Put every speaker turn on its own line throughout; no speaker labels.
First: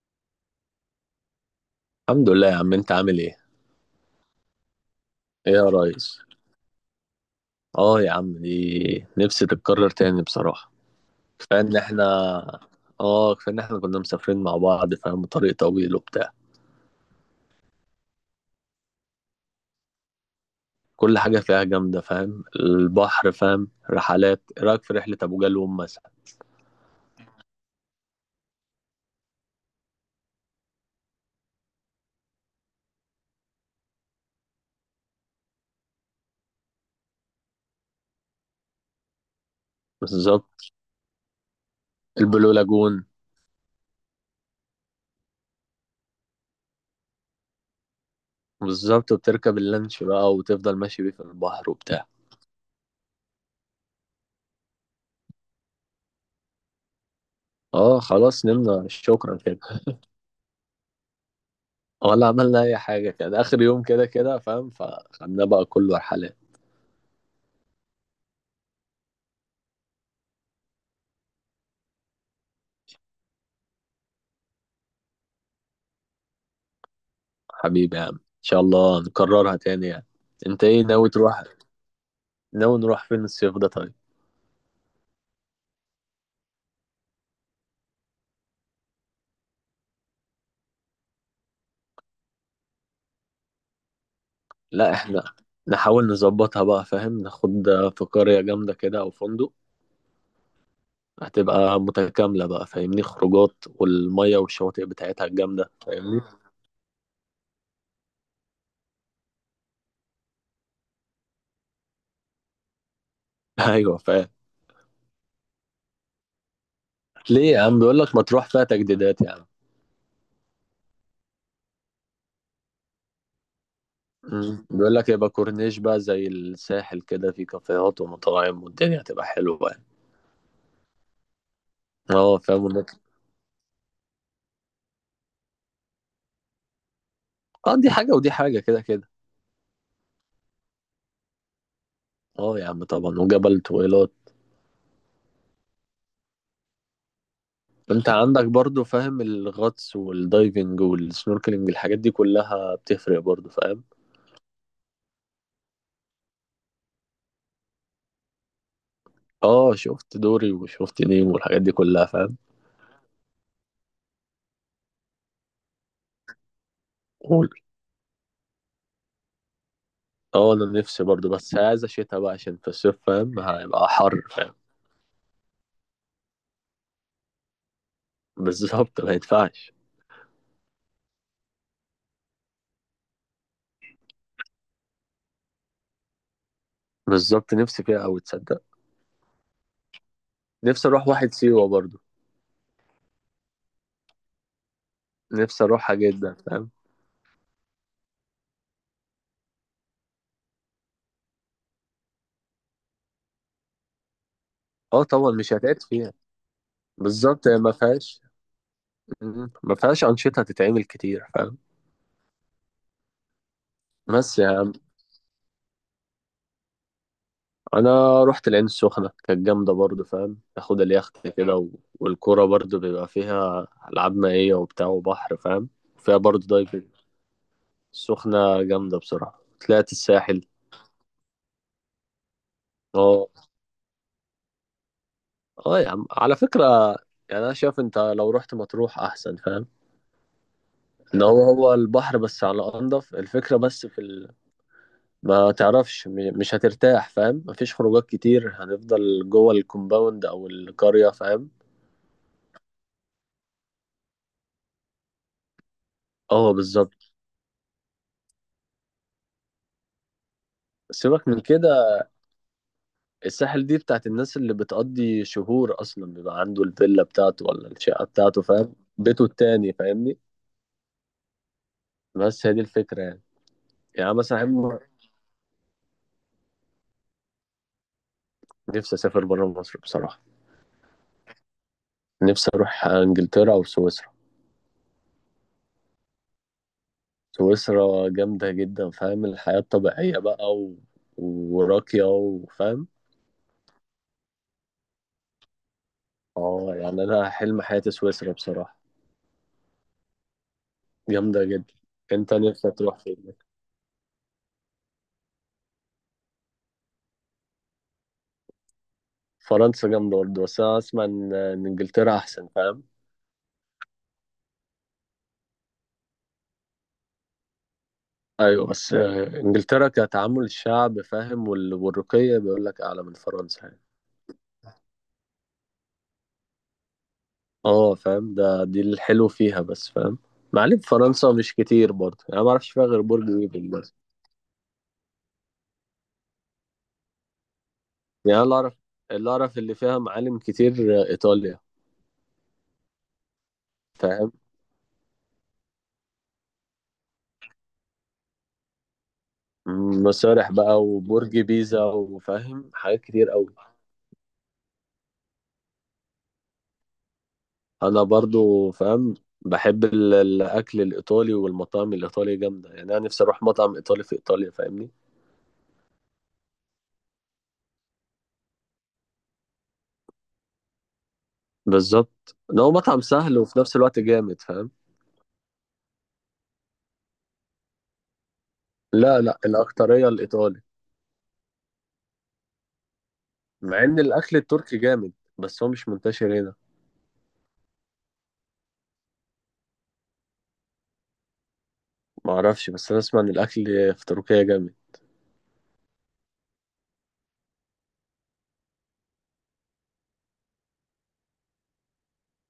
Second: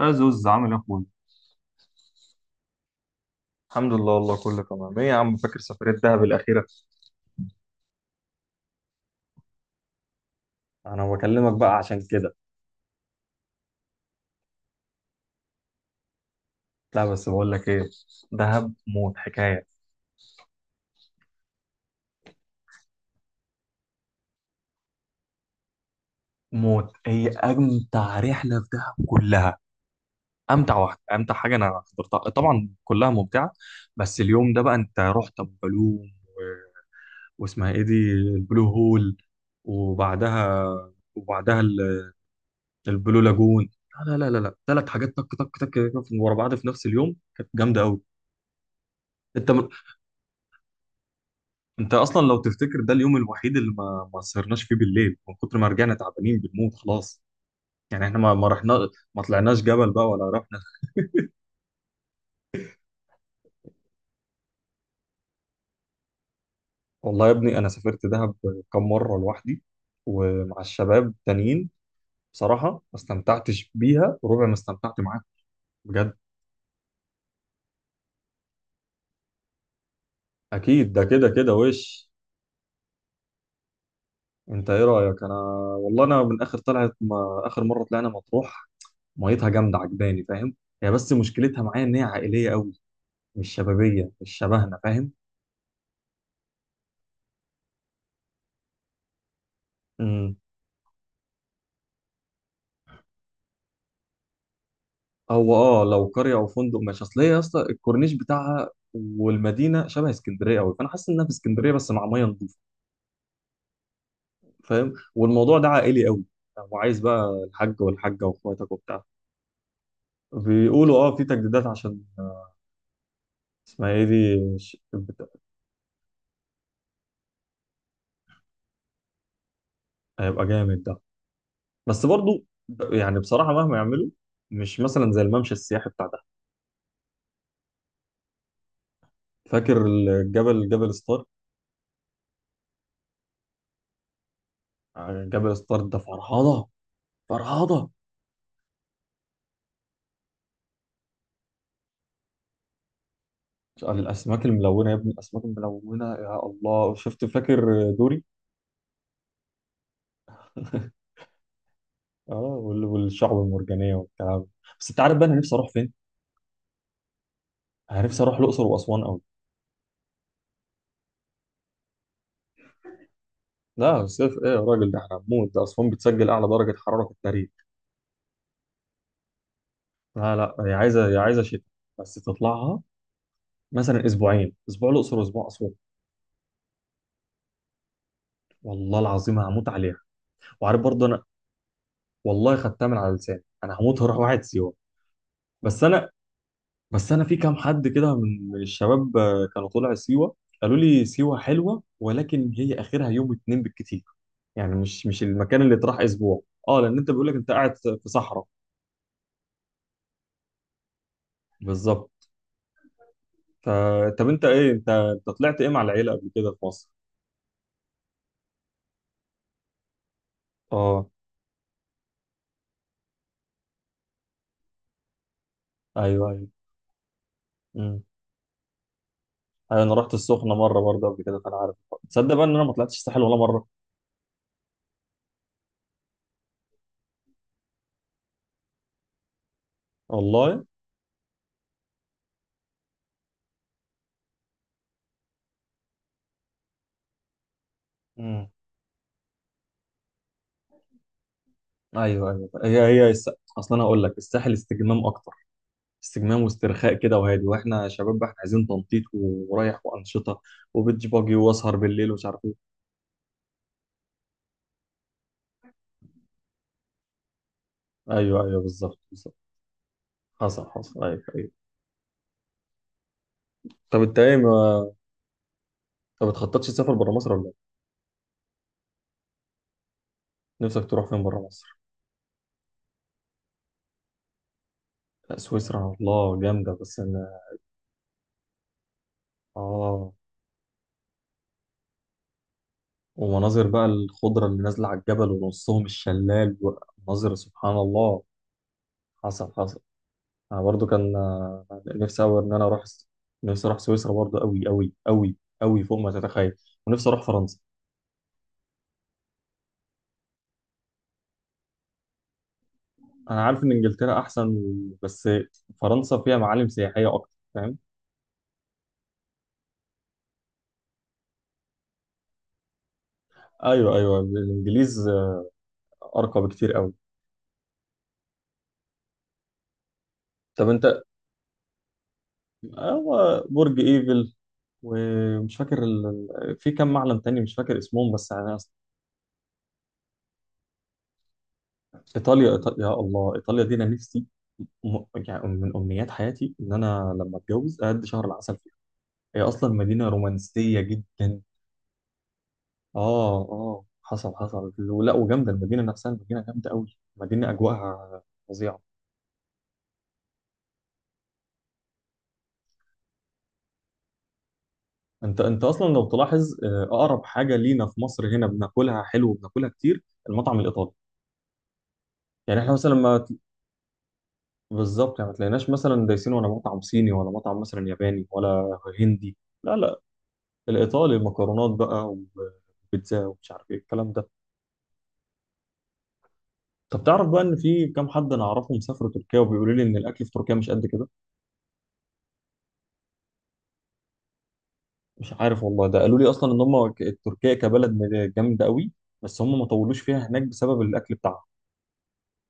يا زوز، عامل ايه يا اخويا؟
الحمد لله يا عم، انت عامل ايه؟
الحمد لله والله، كله تمام. ايه يا عم،
ايه
فاكر
يا
سفرية
ريس؟
دهب الأخيرة؟
اه يا عم، دي نفسي تتكرر تاني بصراحة.
انا بكلمك
كفاية ان
بقى عشان
احنا.
كده.
اه، كفاية ان احنا كنا مسافرين مع بعض فاهم، طريق طويل وبتاع.
لا بس بقول لك ايه، دهب موت حكاية.
كل حاجة فيها جامدة فاهم، البحر فاهم، رحلات. ايه رأيك في رحلة ابو جالوم مثلا؟
موت، هي امتع رحلة في دهب كلها. امتع واحدة، امتع حاجة انا حضرتها، طبعا كلها ممتعة. بس اليوم ده بقى، انت رحت ابو جالوم واسمها ايه دي، البلو هول، وبعدها
بالظبط.
وبعدها
البلو لاجون.
البلو لاجون. لا لا لا لا لا، ثلاث حاجات، تك تك تك ورا بعض في نفس اليوم، كانت جامدة قوي.
بالظبط.
انت
وبتركب اللانش بقى وتفضل ماشي بيه في البحر
انت
وبتاع.
اصلا لو تفتكر، ده اليوم الوحيد اللي ما سهرناش فيه بالليل من كتر ما رجعنا تعبانين بنموت خلاص.
اه
يعني احنا ما
خلاص،
ما
نمنا
رحنا، ما
شكرا كده.
طلعناش جبل بقى ولا رحنا.
ولا عملنا اي حاجة كده، اخر يوم كده كده فاهم، فخدنا بقى كله رحلات.
والله يا ابني، انا سافرت دهب كم مره لوحدي ومع الشباب تانيين، بصراحه ما استمتعتش بيها وربع ما استمتعت معاك بجد.
حبيبي يا عم، ان شاء الله نكررها تاني يعني. انت ايه
اكيد، ده
ناوي
كده
تروح؟
كده وش.
ناوي نروح فين الصيف ده طيب؟
انت ايه رايك، انا والله انا من اخر طلعت، ما اخر مره طلعنا مطروح، ميتها جامده عجباني، فاهم؟ هي بس مشكلتها معايا ان هي عائليه قوي، مش شبابيه، مش شبهنا.
لا احنا نحاول نظبطها بقى فاهم، ناخد في قرية جامدة كده او فندق.
فاهم،
هتبقى متكاملة بقى فاهمني، خروجات والمية والشواطئ بتاعتها
هو
الجامدة
اه لو
فاهمني.
قريه او فندق ماشي، اصل هي يا اسطى الكورنيش بتاعها والمدينه شبه اسكندريه قوي، فانا حاسس انها في اسكندريه بس مع ميه نظيفه.
ايوه فاهم.
فاهم، والموضوع ده عائلي قوي، وعايز بقى
ليه يا عم؟
الحاج
بيقول لك ما
والحاجه
تروح فيها
واخواتك وبتاع.
تجديدات يا عم.
بيقولوا اه في تجديدات عشان اسمها ايه دي
بيقول لك يبقى كورنيش بقى زي الساحل، كده في كافيهات ومطاعم والدنيا هتبقى حلوة يعني.
هيبقى جامد ده، بس
اه
برضو
فاهم، ونطلع.
يعني بصراحه مهما يعملوا، مش مثلا زي الممشى السياحي بتاع ده.
اه دي حاجة ودي حاجة كده كده.
فاكر الجبل، جبل ستار؟
اه يا عم طبعا، وجبل طويلات.
جبل ستار ده فرهضه فرهضه.
انت عندك برضو فاهم، الغطس والدايفنج والسنوركلينج الحاجات دي كلها بتفرق برضو فاهم.
الاسماك الملونه يا ابني، الاسماك الملونه، يا الله، شفت فاكر دوري؟
اه شفت دوري وشفت نيم والحاجات دي كلها
اه
فاهم.
والشعب المرجانيه والكلام ده. بس انت عارف بقى انا نفسي اروح فين؟
قول.
انا نفسي اروح الاقصر واسوان قوي.
اه انا نفسي برضو، بس عايز شتا بقى عشان في الصيف فاهم، هيبقى
لا
حر
الصيف ايه
فاهم.
يا راجل، ده احنا هنموت، ده اسوان بتسجل اعلى درجه حراره في التاريخ.
بالظبط، ما ينفعش.
لا لا، هي عايزه، هي عايزه شتاء، بس تطلعها مثلا اسبوعين، اسبوع الاقصر واسبوع اسوان.
بالظبط، نفسي فيها اوي تصدق.
والله العظيم هموت عليها. وعارف
نفسي
برضه
اروح
انا،
واحد سيوة برضو.
والله خدتها من على لساني، انا هموت هروح واحد سيوه.
نفسي
بس
اروحها
انا
جدا فاهم.
بس انا في كام حد كده من الشباب كانوا طلع سيوه، قالوا لي سيوه حلوه ولكن هي اخرها يوم اتنين بالكتير، يعني
اه
مش، مش
طبعا، مش
المكان اللي
هتعد
تروح
فيها.
اسبوع. اه لان انت بيقول لك
بالظبط،
انت
هي ما
قاعد في
فيهاش.
صحراء.
ما فيهاش انشطه تتعمل كتير فاهم.
بالظبط. ف- طب
بس
انت
يا عم،
ايه، انت طلعت ايه مع العيله قبل كده في مصر؟
انا رحت العين السخنه، كانت جامده برضو فاهم، اخد
اه
اليخت كده. و... والكوره برضو بيبقى فيها العاب مائيه وبتاع وبحر فاهم. فيها
ايوه
برضو
ايوه.
دايفنج.
امم.
السخنه جامده بصراحه.
أيوة،
طلعت
انا رحت
الساحل.
السخنه مره برضه قبل كده فانا عارف. تصدق بقى ان انا ما طلعتش الساحل
اه،
ولا مره.
اه يا عم على فكره، يعني انا شايف انت لو رحت مطروح احسن فاهم،
والله.
ان هو هو البحر بس على انضف الفكره بس ما تعرفش مش هترتاح فاهم، مفيش خروجات
امم.
كتير، هنفضل جوه الكومباوند او القريه فاهم.
ايوه ايوه، اصلا انا هقول لك الساحل استجمام اكتر، استجمام
اه
واسترخاء
بالظبط.
كده وهادي، واحنا شباب بقى احنا عايزين تنطيط ورايح وانشطه وبيتش
سيبك
باجي
من
واسهر
كده،
بالليل ومش عارف ايه.
الساحل دي بتاعت الناس اللي بتقضي شهور، اصلا بيبقى عنده الفيلا بتاعته ولا الشقه
ايوه
بتاعته
ايوه
فاهم،
بالظبط
بيته
بالظبط.
التاني فاهمني.
حصل حصل ايوه ايوه.
بس هي دي الفكره يعني.
طب
يعني
انت ايه
مثلا
ما بتخططش تسافر بره مصر ولا ايه؟
نفسي اسافر بره مصر بصراحه.
نفسك تروح فين بره مصر؟
نفسي اروح انجلترا او سويسرا.
لا سويسرا، الله، جامده. بس انا
سويسرا جامده جدا فاهم، الحياه
اه،
الطبيعيه بقى وراقيه وفاهم.
ومناظر بقى الخضره اللي نازله على الجبل ونصهم الشلال،
اه يعني انا
ومناظر،
حلم
سبحان
حياتي
الله.
سويسرا بصراحه.
حصل حصل. انا برضو كان
جامده جدا.
نفسي
انت
قوي ان انا
نفسك
اروح.
تروح فين؟
نفسي اروح سويسرا برضو، قوي قوي قوي، قوي فوق ما تتخيل. ونفسي اروح فرنسا.
فرنسا جامده برضه، بس انا اسمع إن انجلترا احسن فاهم.
انا عارف ان انجلترا احسن بس فرنسا فيها معالم سياحيه اكتر، فاهم؟
ايوه بس انجلترا كتعامل الشعب فاهم، والرقي بيقول لك اعلى من فرنسا يعني.
ايوه ايوه، الانجليز ارقى بكتير قوي.
اه فاهم، ده دي الحلو فيها بس فاهم.
طب
معالم
انت،
فرنسا مش كتير برضه يعني، ما اعرفش فيها غير برج
هو
ايفل
برج
بس.
ايفل في كم معلم تاني مش فاكر اسمهم، بس
يعني أنا اللي
انا.
اعرف، اللي اعرف اللي فيها معالم كتير ايطاليا
ايطاليا، ايطاليا، يا الله ايطاليا دي انا نفسي،
فاهم.
يعني من امنيات حياتي ان انا لما اتجوز اقضي شهر العسل فيها. هي اصلا مدينه
مسارح
رومانسيه
بقى وبرج
جدا.
بيزا وفاهم حاجات كتير
اه
قوي.
اه، حصل حصل، ولا وجامده المدينه نفسها، المدينه جامده قوي، مدينه
انا
اجواءها
برضو
فظيعه.
فاهم، بحب الاكل الايطالي والمطاعم الايطالية جامدة يعني، انا نفسي اروح مطعم ايطالي في ايطاليا فاهمني.
انت اصلا لو تلاحظ اقرب حاجه لينا في مصر، هنا بناكلها حلو وبناكلها كتير، المطعم الايطالي.
بالظبط ان
يعني
هو
احنا مثلا
مطعم
ما ت-
سهل وفي نفس الوقت جامد فاهم.
بالظبط، يعني ما تلاقيناش مثلا دايسين ولا مطعم صيني ولا مطعم مثلا ياباني ولا
لا،
هندي.
لا،
لا لا،
الاكتريه الايطالي.
الايطالي، المكرونات بقى وبيتزا ومش عارف ايه
مع ان
الكلام ده.
الاكل التركي جامد بس هو مش منتشر هنا.
طب تعرف بقى ان في كام حد انا اعرفهم سافروا تركيا وبيقولوا لي ان الاكل في تركيا مش قد كده.
ما اعرفش، بس انا اسمع ان الاكل في تركيا جامد.
مش عارف والله، ده قالوا لي اصلا ان هم تركيا كبلد جامده قوي، بس هم ما طولوش فيها هناك بسبب الاكل بتاعهم.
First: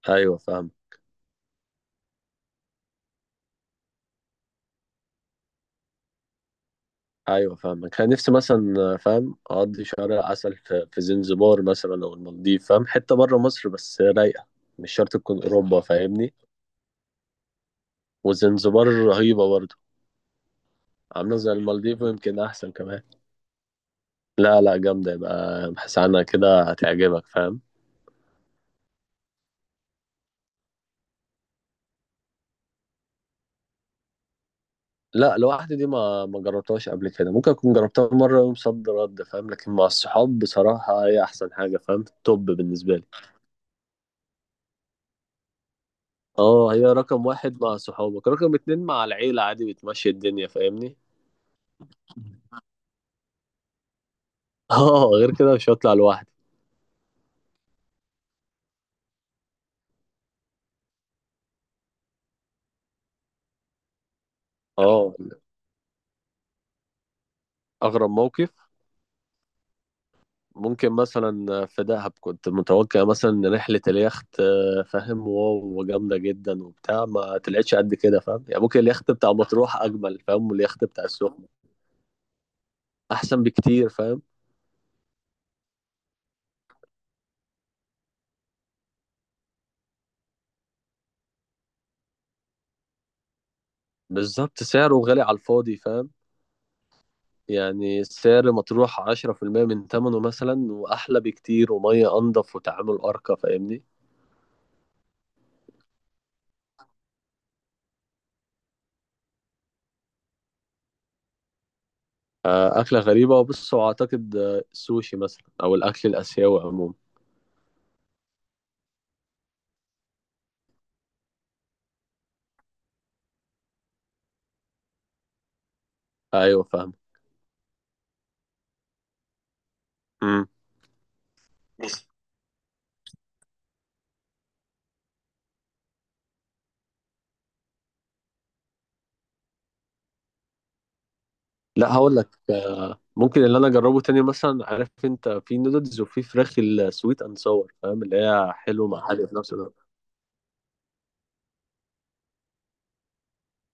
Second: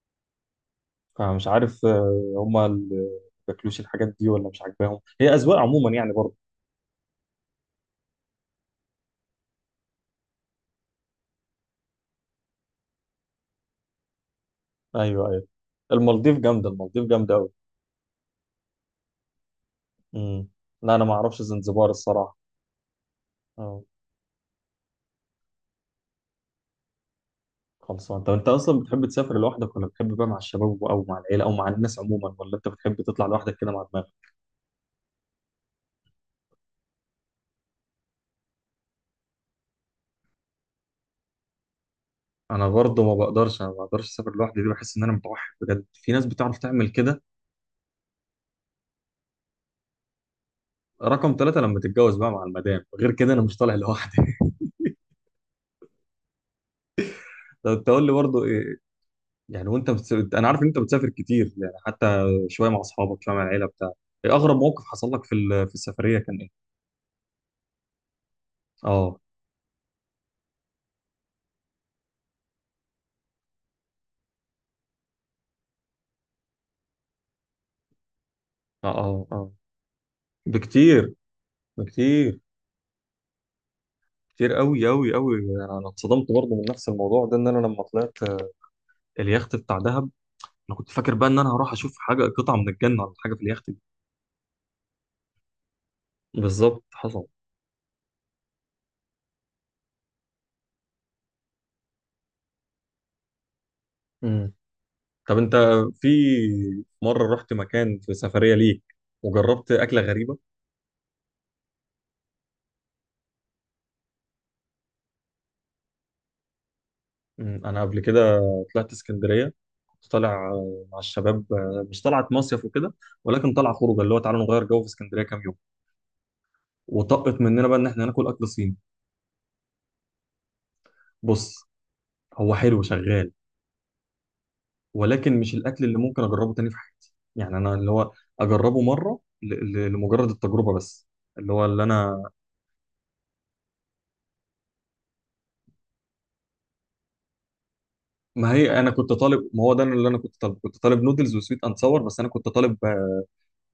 ايوه فاهم.
فمش عارف هما اللي بياكلوش الحاجات دي ولا مش عاجباهم، هي أذواق عموما يعني برضه.
ايوه فاهم، كان نفسي مثلا فاهم اقضي شهر عسل في زنزبار مثلا او المالديف فاهم، حته بره مصر بس رايقه، مش شرط
ايوه
تكون
ايوه،
اوروبا فاهمني.
المالديف جامدة، المالديف جامدة أوي.
وزنزبار رهيبه برضه،
امم. لا أنا ما
عامله
أعرفش
زي
زنزبار
المالديف
الصراحة.
ويمكن احسن كمان.
اه
لا، لا، جامده، يبقى ابحث عنها كده هتعجبك فاهم.
خلصان. طب أنت أصلا بتحب تسافر لوحدك ولا بتحب بقى مع الشباب أو مع العيلة أو مع الناس عموما، ولا أنت بتحب تطلع لوحدك كده مع دماغك؟
لا، لوحدي دي ما جربتهاش قبل كده، ممكن اكون جربتها مره يوم صد رد فاهم، لكن مع الصحاب بصراحه هي احسن حاجه فاهم، توب
أنا
بالنسبه
برضه
لي.
ما بقدرش، أنا ما بقدرش أسافر لوحدي دي، بحس إن أنا متوحد، بجد في ناس بتعرف
اه، هي
تعمل كده.
رقم واحد مع صحابك، رقم اتنين مع العيله عادي، بتمشي الدنيا فاهمني.
رقم ثلاثة لما تتجوز بقى مع المدام، غير كده أنا مش طالع لوحدي.
اه غير كده مش هطلع لوحدي.
طب أنت قول لي برضه، يعني انا عارف ان انت بتسافر كتير، يعني حتى شويه مع اصحابك شويه مع العيله بتاع. ايه اغرب موقف حصل
اه،
لك في السفريه، كان ايه؟
اغرب موقف.
اه
ممكن مثلا في دهب كنت متوقع مثلا ان رحله اليخت فاهم، واو وجامده جدا وبتاع، ما طلعتش قد كده فاهم يعني. ممكن
اه
اليخت
اه.
بتاع
اه
مطروح اجمل فاهم، واليخت بتاع
بكتير
السخنه
بكتير،
احسن بكتير فاهم.
كتير قوي قوي قوي. انا اتصدمت برضه من نفس الموضوع ده، ان انا لما طلعت اليخت بتاع دهب، انا كنت فاكر بقى ان انا هروح اشوف حاجه قطعه من الجنه ولا حاجه في اليخت دي.
بالظبط، سعره غالي على الفاضي فاهم.
بالظبط حصل.
يعني سعر مطروح 10% من ثمنه مثلا، وأحلى بكتير، ومية أنضف، وتعامل أرقى فاهمني.
امم. طب انت، في مره رحت مكان في سفريه ليك وجربت اكله غريبه؟
أكلة غريبة وبص، وأعتقد السوشي مثلا أو الأكل الآسيوي عموما.
انا قبل كده طلعت اسكندريه، كنت طالع مع الشباب مش طلعت مصيف وكده، ولكن طلعه خروجه اللي هو تعالوا نغير جو في اسكندريه كام يوم.
أيوه فاهم.
وطقت مننا بقى ان احنا ناكل اكل صيني.
مم.
بص، هو حلو شغال، ولكن مش الاكل اللي ممكن اجربه تاني في حياتي، يعني انا اللي هو اجربه مره لمجرد التجربه بس، اللي هو اللي
لا هقول
انا.
لك ممكن اللي أنا أجربه تاني مثلا، عارف أنت في نودلز وفي فراخ السويت أند ساور فاهم، اللي هي
ما هي
حلو
انا
مع
كنت
حلو في
طالب،
نفس
ما هو ده
الوقت.
اللي انا كنت طالبه، كنت طالب نودلز وسويت اند صور، بس انا كنت طالب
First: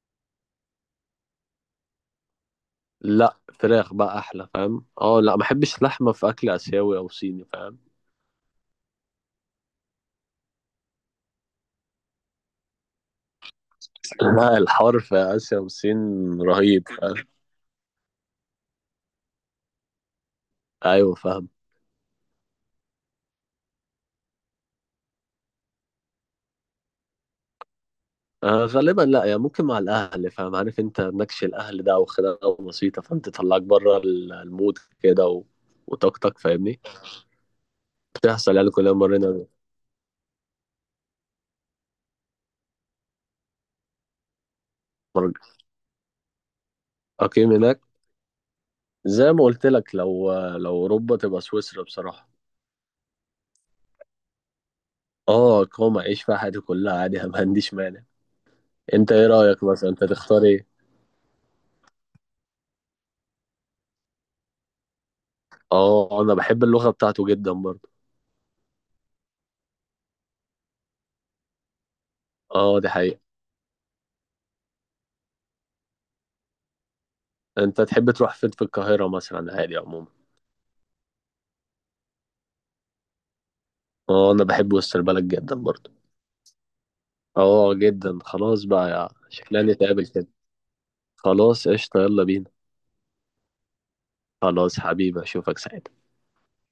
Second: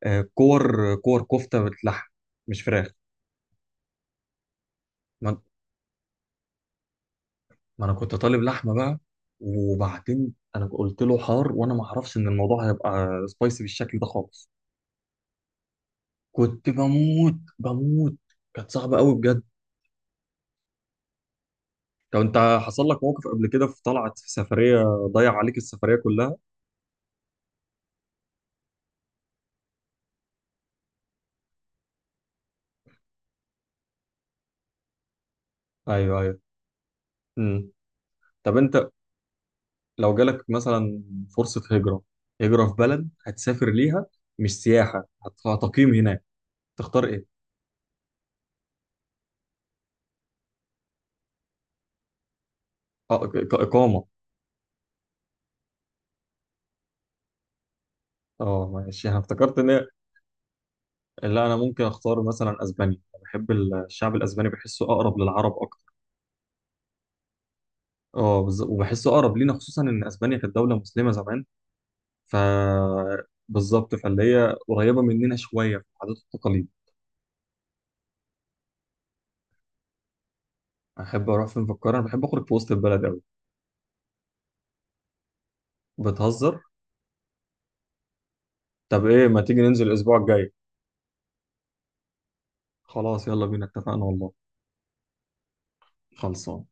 آه، كور كور كفته باللحم، مش فراخ.
لا فراخ بقى أحلى فاهم. أه، لا ما بحبش لحمة في أكل آسيوي أو صيني فاهم.
ما انا كنت طالب لحمه بقى. وبعدين انا قلت له حار، وانا ما اعرفش ان الموضوع هيبقى سبايسي بالشكل ده خالص.
لا، الحوار في آسيا والصين
كنت
رهيب فاهم.
بموت بموت. كانت صعبه قوي بجد.
أيوه فاهم.
طب انت حصل لك موقف قبل كده في طلعت في سفريه ضيع عليك السفريه كلها؟
غالبا لا يعني، ممكن مع الأهل فاهم، عارف أنت نكش الأهل ده أو خناقة بسيطة فاهم، تطلعك بره المود كده
ايوه
وطاقتك
ايوه.
فاهمني.
امم.
بتحصل
طب
يعني،
انت
كلنا مرينا.
لو جالك مثلا فرصه هجره، هجره في بلد هتسافر ليها، مش سياحه،
مرة-
هتقيم هناك، تختار ايه؟
أقيم هناك. زي ما قلت لك، لو أوروبا تبقى سويسرا بصراحة.
اقامه.
اه اقامة، أعيش فيها حياتي كلها عادي. ما عنديش مانع.
اه ماشي،
أنت
انا
إيه
افتكرت
رأيك
ان.
مثلا؟ أنت تختار إيه؟
لا انا ممكن اختار مثلا اسبانيا، بحب الشعب الاسباني، بحسه اقرب للعرب اكتر.
اه أنا بحب اللغة بتاعته جدا برضه.
اه وبحسه اقرب لينا، خصوصا ان اسبانيا كانت دوله مسلمه زمان. ف
اه دي حقيقة.
بالظبط، فاللي هي قريبه مننا شويه في العادات والتقاليد.
أنت تحب تروح فين في القاهرة مثلا عادي عموما؟
احب اروح فين في القاهره؟ انا بحب اخرج في وسط البلد قوي.
اه انا بحب وسط البلد جدا برضه.
بتهزر.
اه جدا، خلاص بقى
طب
يا
ايه ما تيجي
شكلنا
ننزل
نتقابل
الاسبوع
كده.
الجاي؟
خلاص قشطة، يلا بينا.
خلاص يلا بينا، اتفقنا والله.
خلاص حبيبي، اشوفك ساعتها.
خلصان.